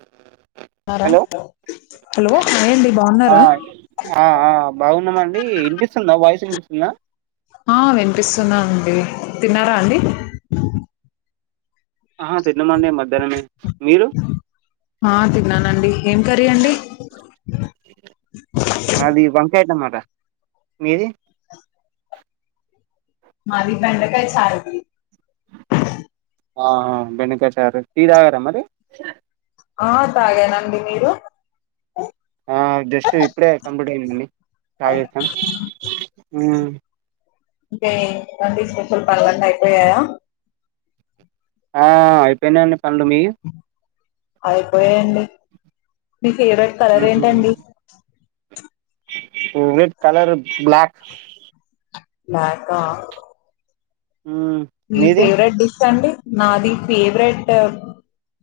అ ఉన్నారా hello hello hi అండి బాగున్నారా ఆ ఆ బాగున్నామండి ఇనిపిస్తుంద వాయిస్ ఇనిపిస్తుందా ఆ వినిపిస్తున్నది అండి తిన్నారా అండి ఆహా తినమండి మధ్యాహ్నమే మీరు ఆ తిన్నానండి ఏం కర్రీ అండి మాది వంకాయ్ టమాట్ ట మీది మాది బెండకాయ చారు ఆహా బెండకాయ్ చారు, టీ తాగర మరి ఆ తాగానండి మీరు ఆ జస్ట్ ఇప్పుడె కంప్లీట్ అయిందండి తాగేస హు గే వన్ ఇప్పుడు పనులన్నీ అయిపోయాయా ఆ అయిపోయినాయండి పనులు మీవి ఐపోయండి మీ ఫేవరెట్ కలర్ ఉహు ఏంటండి ఫేవరెట్ కలర్ బ్లాక్ బ్లాకా ఉమ్ మీ మీది ఫేవరెట్ డిష్ అండి నాది ఫేవరెట్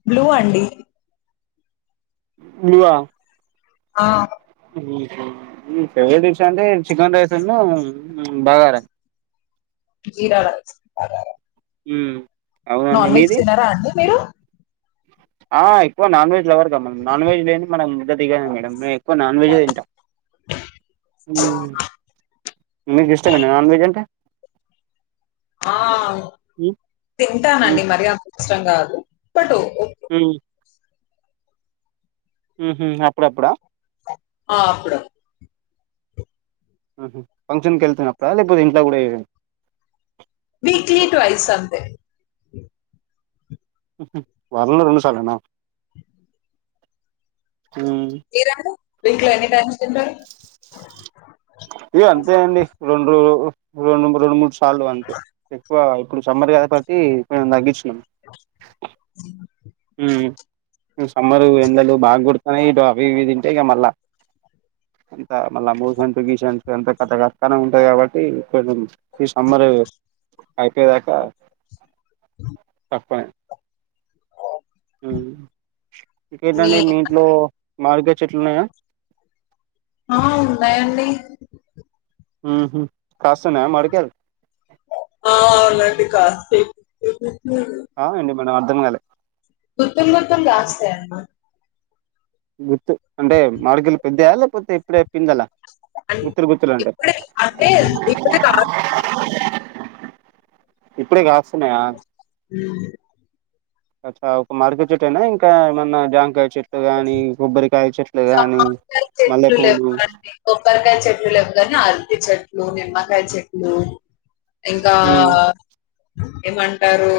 బ్లూ అండి బ్లూ ఆ ఆ ఆహా ఫేవరెట్ డిష్ అంటే చికెన్ రైస్ ను బగారా జీరా రైస్ బాగారా ఉహు నాన్ వెజ్ తినారా అండి మీరు ఆ ఎక్కువ నాన్ వెజ్ లవర్ గా నాన్ వెెజ్ లేని మనకు ముద్ద దిగదు మేడం ఎక్కువ నాన్ వెజ్ తింటా హు మీకు ఇష్టమెన నాన్ వెజ్ అంటే ఆ, తింటానండి మరి అంతా ఇష్టం కాదు బట్ ఓకే. ఉహు ఉహు అప్పుడప్పుడా ఆ అప్పుడు ఆహా ఫంక్షన్ కి వెళ్తున్నప్పుడు లేకపోతే ఇంట్లో కూడా ఏ వీక్లీ ట్వయ్స్ అంతే ఉహు వారంలో రెండుసార్లునే వీరను వీక్లీ ఎన్నిటైమ్స్ తింటరూ ఇగ అంతే అండి రెండు రెండు రెండు మూడు సార్లు అంతే ఎక్కువ ఇప్పుడు సమ్మర్ కాపట్టి కొంచెం తగ్గించ్ [inaudible] హు ఈ సమ్మరు ఎండలు బాగ కోడుతున్నాయి, ఇగ అవి ఇవి తింటే ఇగ మళ్ళ అంత మళ్ళ అ మోషన్స్ గిషన్స్ అంత కథ కాంకారం ఉంటాయి కాబట్టి కొంచెం ఈ సమ్మర్ అయి పోయాక [inaudible] [inaudible] హు ఇంకేంటండి మీ ఇంట్లో మామిడికాయ చెట్లు ఉన్నాయా ఆ ఉన్నాయండి ఉహు కాస్తున్నాయా మామిడికాయలు ఆ అవునండి కాసేపు [inaudible] ఆహా ఏంటి మేడంఅర్ధంకాలె గుత్తుల్ గుత్తుల్ కాస్తయన్న గుత్తు అంటే మాడికాయలు పెద్దయా లేకపోతే ఇప్పుడే పిందలా అంత్ ఇప్పుడే అంటే ఇప్పుడడే కాస్తున్నాయి ఇప్పుడే కాస్త ఊ అచ్చ ఒక మామిడికాయ చెట్టేనా ఇంకా ఏమన్నా జామకాయ చె జామకాయ చెట్లు మల్లెపూలు లేవాలండి కొబ్బరికాయ చెట్లు లేవుగాని అరటి చెట్లు నిమ్మకాయ చెట్లు ఇంకా ఆ ఉమ్ ఏమంటారు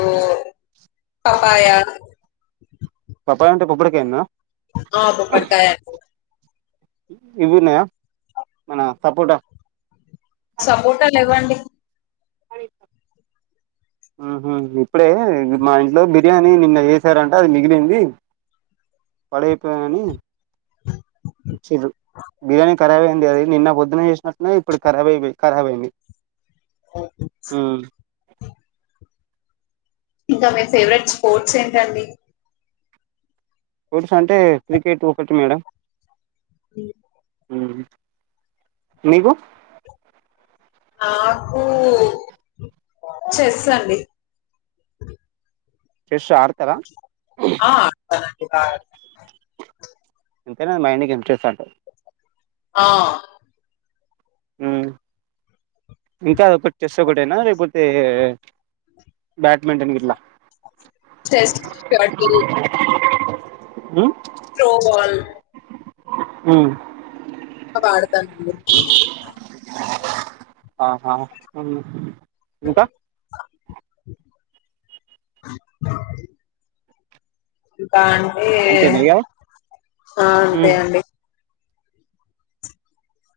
పప్పాయ పాపాయినంటే పోపాడికాయనా ఆ పోపడి కాయండి. ఇవిన్నాయా నా సపోట సపోర్ట లేవండి. ఐ హుహూ ఇప్పుడే మా ఇంట్లో బిర్యానీ నిన్న చేశారంట అది మిగిలింది. పాడై పేయని చిరు బిర్యానీ కారవే అది నిన్న పొద్దున చేసినట్టు ఇప్పుడు కారాబాయైపై కారవైనాయి. హు్ ఇంకా మీ ఫేవరెట్ స్పోర్ట్స్ ఏంటండి. స్పోర్ట్స్ అంటే క్రికెట్ ఒకటి మేడం. దియే హు్ మీగు నాకు ఊ చెస్ అండి. చెష్ ఆడ్తారా తనకి కాద్ ఇంతేనా మైండ్ కి ఎంసే స్టార్టు. ఆ హు మిగతాది ఒకటి చెస్ ఒకటేనా లేకపోతే బ్యాట్మెంటన్ గిట్లా చేస్ట్ స్టాట్ బేరి హు త్రో బోల్ హు ఆడతారు మీరు ఆహా ఇంకా అత్త యూట్టన్ అంతేనా ఇంగా హు అంతే అండి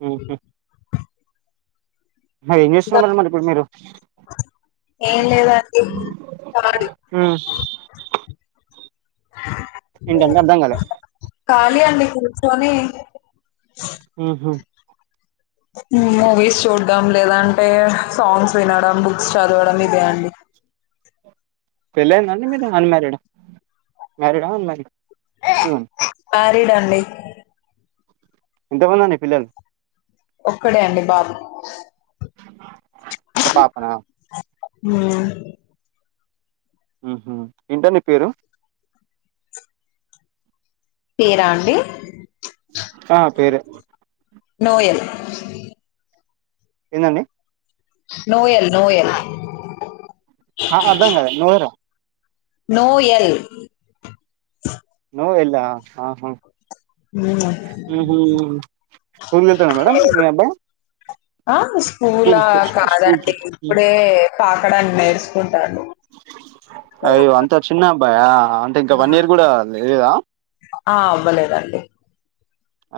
హుహ్ హా ఏం ఇంకా జేసున్నారు మరి ఇప్పుడు మీరు ఏం లేదండి ఖాళీ ఏంటంటే అర్థం కాలే ఖళీ అండి కూర్చొని హుహు్ మూవీస్ చూడం లేదంటే, సాంగ్స్ వినడం, బుక్స్ చదవడం ఇదే అండి. పెళ్ళైందండి. మీరు అన్మారీడా, మ్యారీడా అన్మారీడా ఇగో మ్యారీడ్ అండి. ఎంత పంది అండి, పిల్లల్ ఒక్కడే అండి బాబు ఓ పాపనా హుహ్ హుహ్ ఇంటా నీ పేరు పేరా అండి. ఆ పేరే నోయల్ ఏందండి. నోయల్ నోయల్ ఆహా అర్ధంకాలే నోయరా నోయెల్ నోయల్లా ఆఁ హా మ్మ్ హు స్కూల్ కి వెళ్తడా మేడం మీ అబ్బాయి? ఆ స్కూల్ స్కూలా స్కూల్ స్కూల్కి కాదండి ఇప్పుడే పాకడం నేర్సుకుంటాండు. అయ్యో అంత చిన్న అబ్బాయా అంటే ఇంక వన్ ఇయర్ కూడా లేదా. ఆ అవ్వలేదండి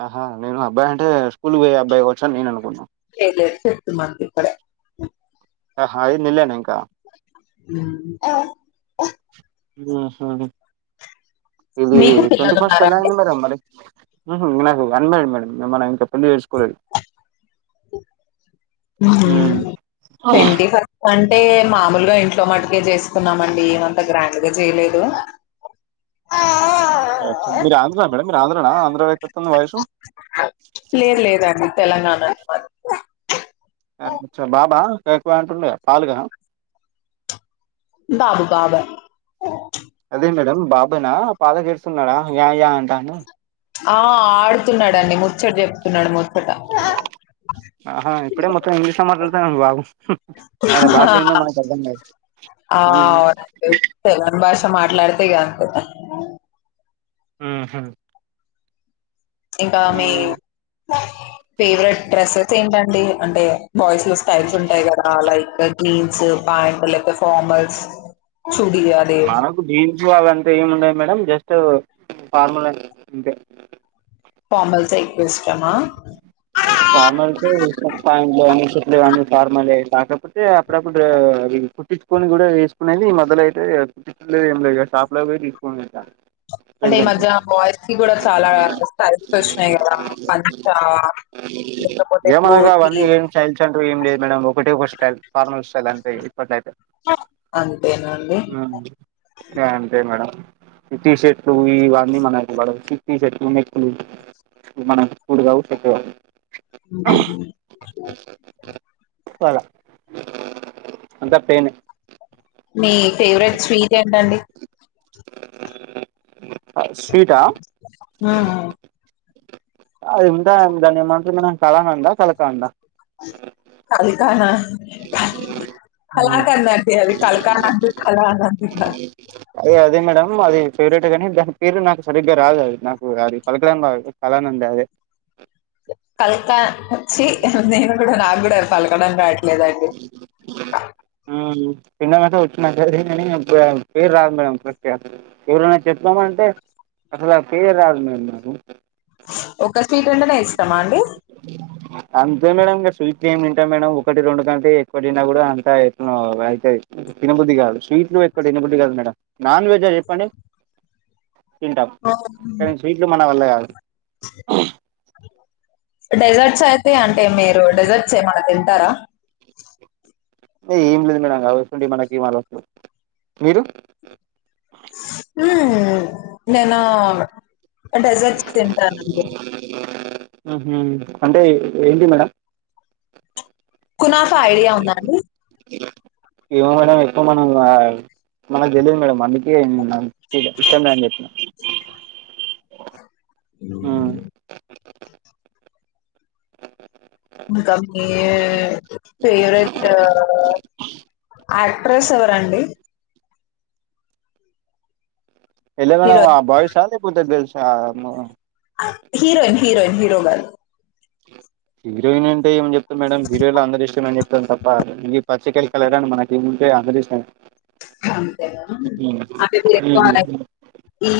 అ హా నేను అబ్బాయి అంటే స్కూల్ పోయే అబ్బాయి కావొచ్చని నేను అనుకున్నా. లేదు లేదు ఫిఫ్త్ మంత్ ఇప్పుడే. హా ఐదు నెల్లేనా ఇంక. హ్మ్ హు ఇది మీకు ట్వంటీ పిల్లలు ఫస్ట్ ఉన్నారా ఎలా అండి అయింది మేడం మరి? హ్మ్ హ్ నాకు అన్మారిడ్ మేడం మనం ఇంక పెళ్ళి చేసుకోలేదు. హ్ముఁ ఉమ్ ట్వంటీ ఫస్ట్ అంటే మామూలుగా ఇంట్లో మటుకే చేసుకున్నామండి అంత గ్రాండ్గా చేయలేదు. పిత్తుందా వాయిసు? లేదు లేదండి తెలంగాణ అచ్చ బాబా కయ్ కుంటుండు గా పాలుగా? బాబు బాబే అదే మేడం బాబేనా పాలకు ఎడుస్తున్నాడా యా యా అంటాండు. ఆ ఆడుతున్నడు అండి ముచ్చట చెప్తున్నడు ము ఆ హాఁ ఇప్పుడే మొత్తం ఇంగ్లీష్ లో మాట్లాడుతన్నడు మీ బాబు. ఆయన భాషేందో మనకు అర్థం గాదు. ఆ తెల్వని భాష మాట్లాడితే ఇగ అంతే. హ్మ్ హు ఇంకా మీ ఫేవరెట్ డ్రెస్సెస్ ఏంటండి, అంటే బాయ్స్ లో స్టైల్స్ ఉంటాయి కదా లైక్ జీన్స్ పాయింట్ లేక్పోతే ఫార్మల్స్. చుడి అది మనకు జీన్సు అదంతా ఏముండద్ మేడం జస్ట్ ఫార్మల్ అంతే. ఫార్మల్సే ఫార్మల్సే ప్యాంట్లు కాని షర్ట్స్ కాని ఫార్మలే కాకపోతే అప్పుడప్పుడు అవి కుట్టిచుకొని కూడా ఏసుకునేది ఈ మధ్యలైతే కుట్టికుచుడు ఏం లేదు గాని, షాప్లకు పోయి తీసుకొని [unintelligible] అంటే ఈ రెడీమేడ్ మధ్య బాయ్స్ కి కూడా చాలా స్టైల్స్ వచ్చినయి కదా! లేకపోతే ఏమో ఇగా ధోతి అవన్నీ ఏం స్టైల్స్ అంటు ఏం లేదు మేడం ఒకటే ఒక స్టైల్ ఫార్మల్స్ స్టైల్ అంతే ఇప్పట్లయితే. అంతేనా అండి హ్మ్ ఇగ అంతే మేడం. ఈ టీషర్ట్లు ఇవన్నీ మనకు పడవ్ టీషర్ట్లు నెక్కులు మనక్ సూట్ కావు సెట్ కావు. పోలా అంతా ప్లెయినే మీ ఫేవరెట్ స్వీట్ ఏంటండి? స్వీటా? ఉమ్ అది ఉంటది దాన్నేంమంటరు మన కలకందా, కలకండా కలికానా కళాఖండ్ అది కళ్కానండి కలానంది కాద్ దే అదే మేడం అది ఫేవరెట్ గానీ దాని పేరు నాకు సరిగ్గా రాదు అది నాకు అది పలకడం రాదు కలానంద్ అదే కల్త వచ్చి నేను కూడా నాగ్గూడా పల్కడ రా ట్లేదండి తిండం అయితే వచ్చు మంచిగ గానీ పేరు రాదు మేడం కరెక్ట్ గా ఎవరెన్నా చెప్తాం అంటే అసలు పేరు రాదు మేడం నాకు. ఒక స్వీటంటనే ఇష్టమా అండి. ఏం తింటా మేడం ఒకటి రెండు కంటే ఎక్వ కూడా అంత ఎట్నో అయితది తిన బుద్ధి కాదు స్వీట్ లు ఎక్కువ తిన బుద్ధి కాదు మేడం నాన్ వెజ చెప్పండి తింటం అవును. కానీ స్వీట్లు మన వల్ల కాదు. డెజర్ట్స్ అయితే అంటే మీరు డెజర్ట్స్ ఏమన్నా తింట్ ంటరా ఏం లేదు మేడం గసొంటివి మనకేం అల్వాటు లేవ్ మీరు. హ్మ్ నేను డెసర్ట్స్ తింటానండి. హ్మ్ హూ అంటే ఏంటియి మేడం కునాఫ ఐడియా ఉందా ఆండి ఇవో మేడం ఎక్కువ మనం ఆయ్ మనకు తెలియదు మేడం అందుకే ఇష్టం లేదని చెప్పిన. ఉమ్. అ ఇంకా మీ ఫేవెట్ ఆక్ట్ ట్రస్ ఎవరండి ఎల్ల మేడం హీరోయిన్. బాయ్స్ లేపోతే గర్ల్స్ ఆ హిరోయిన్ హిరోయిన్ హీరో గాదు. హీరోయిన్ అంటే ఏం జెప్ తమ్ మేడం హీరోలో అందరిష్టం అని చెప్పాను తప్ప పచ్చి కళ కాలరాని మనకు ఏముంటయ్ అందరిష్టమే. అంతే నా అంటే మీరు ఎక్కువగా ఈ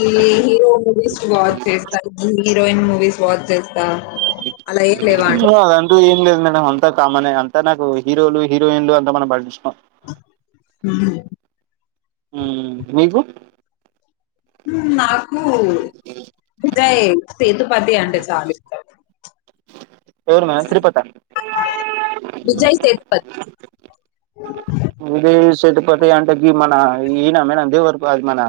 హీరో మూవీస్ వాచ్ చేస్తారు ఈ హీరోయిన్ మూవీస్ వాచ్ చేస్ అదంతా ఏం లేదు అంతా కామనే అంతా నాకు హీరోలు హీరోయిన్లు అంత మన పట్టించుకోం. మ్మ్. హ్మ్ హు మీకు హ్మ్ నాకు విజయ్ సేతుపతి అంటే చాలా ఇష్టం. ఎవరు మేడం తిరుపత విజయ్ సేతుపతి ఇదే సట్పోతే అంటే ఇది మన ఈయన మేడం దే వరకు అది మన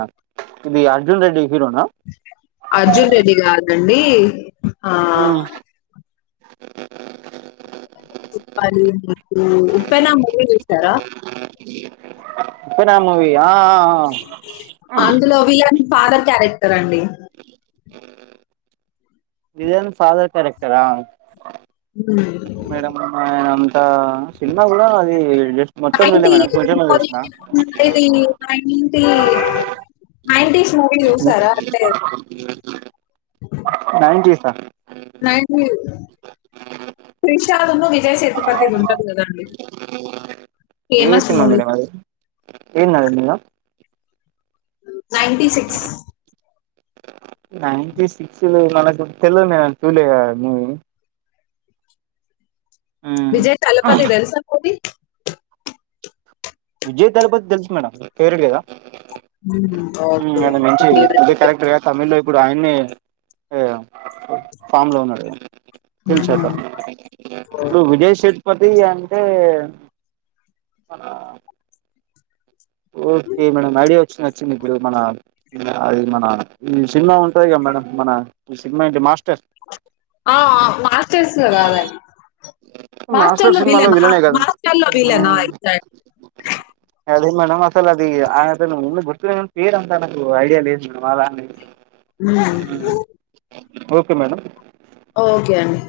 ఇది అర్జున్ రెడ్డి హీరోనా అర్జున్ రెడ్డి కాదండి. ఆ హ్మ్ చెప్పాలండి మీరు ఉప్పెన మూవీ చూసారా. ఉప్పెన మూవీ అ ఆ ఆ అందులో విలన్ ఫాదర్ క్యారెక్టర్ అండి. విలన్ ఫాదర్ కారెక్టరా. మేడం అంతా చిన్న కూడా అది జస్ మొత్తం చూడ్లే నైన్టీ మేడం కొంచెమే చూస్నా. ఇది నైన్టీ నైన్టీస్ మూవీ చూసారా అంటే నైన్టి స్ నైటీ ఇవ్ త్రిషా ఉన్ను విజయ్ సేతుపతి ఉంటది కదండి. ఏ ఫేమస్ సినిమా మూవీ మేడం అది ఏందది madam. Ninety six ninety six లో మనకు తెల్ల చూలే కాదండి. విజయ్ తలపతి తెలుసా పోని. విజయ్ తలపతి తెలుసు మేడం ఫేవరెట్ కదా హ్మ్ ఓకే అది మంచిది ఇదే క్యారెక్టర్ గా తమిళ్ లో ఇప్పుడు ఆయన్నే ఏ ఫామ్ లో ఉన్నాడు కదా తెలిసాక ఇప్పుడు విజయ్ సెట్ పతి అంటే మన ఓకే మేడమ్ ఐడియా వచ్చింది వచ్చింది ఇప్పుడు మన అది మన ఈ సినిమా ఉంటది గా మేడం మన ఈ సినిమా ఏంటి మాస్టర్స్ ఆ ఆ మాస్టర్స్ లో కాదు ఆయన మాస్టర్ లో సినిమాలో విలన్ ఆ విలనే కదా ‌మాస్టర్ లో విలనా హ్మ్. అయితే అదే మేడం అసలు అది ఆయనతో నువ్వున్న గుర్తులేదు పేరు అంత నాకు ఐడియా లేదు మేడం. అలా అనీ హ్మ్ ఓకే మేడం ఓకే అండి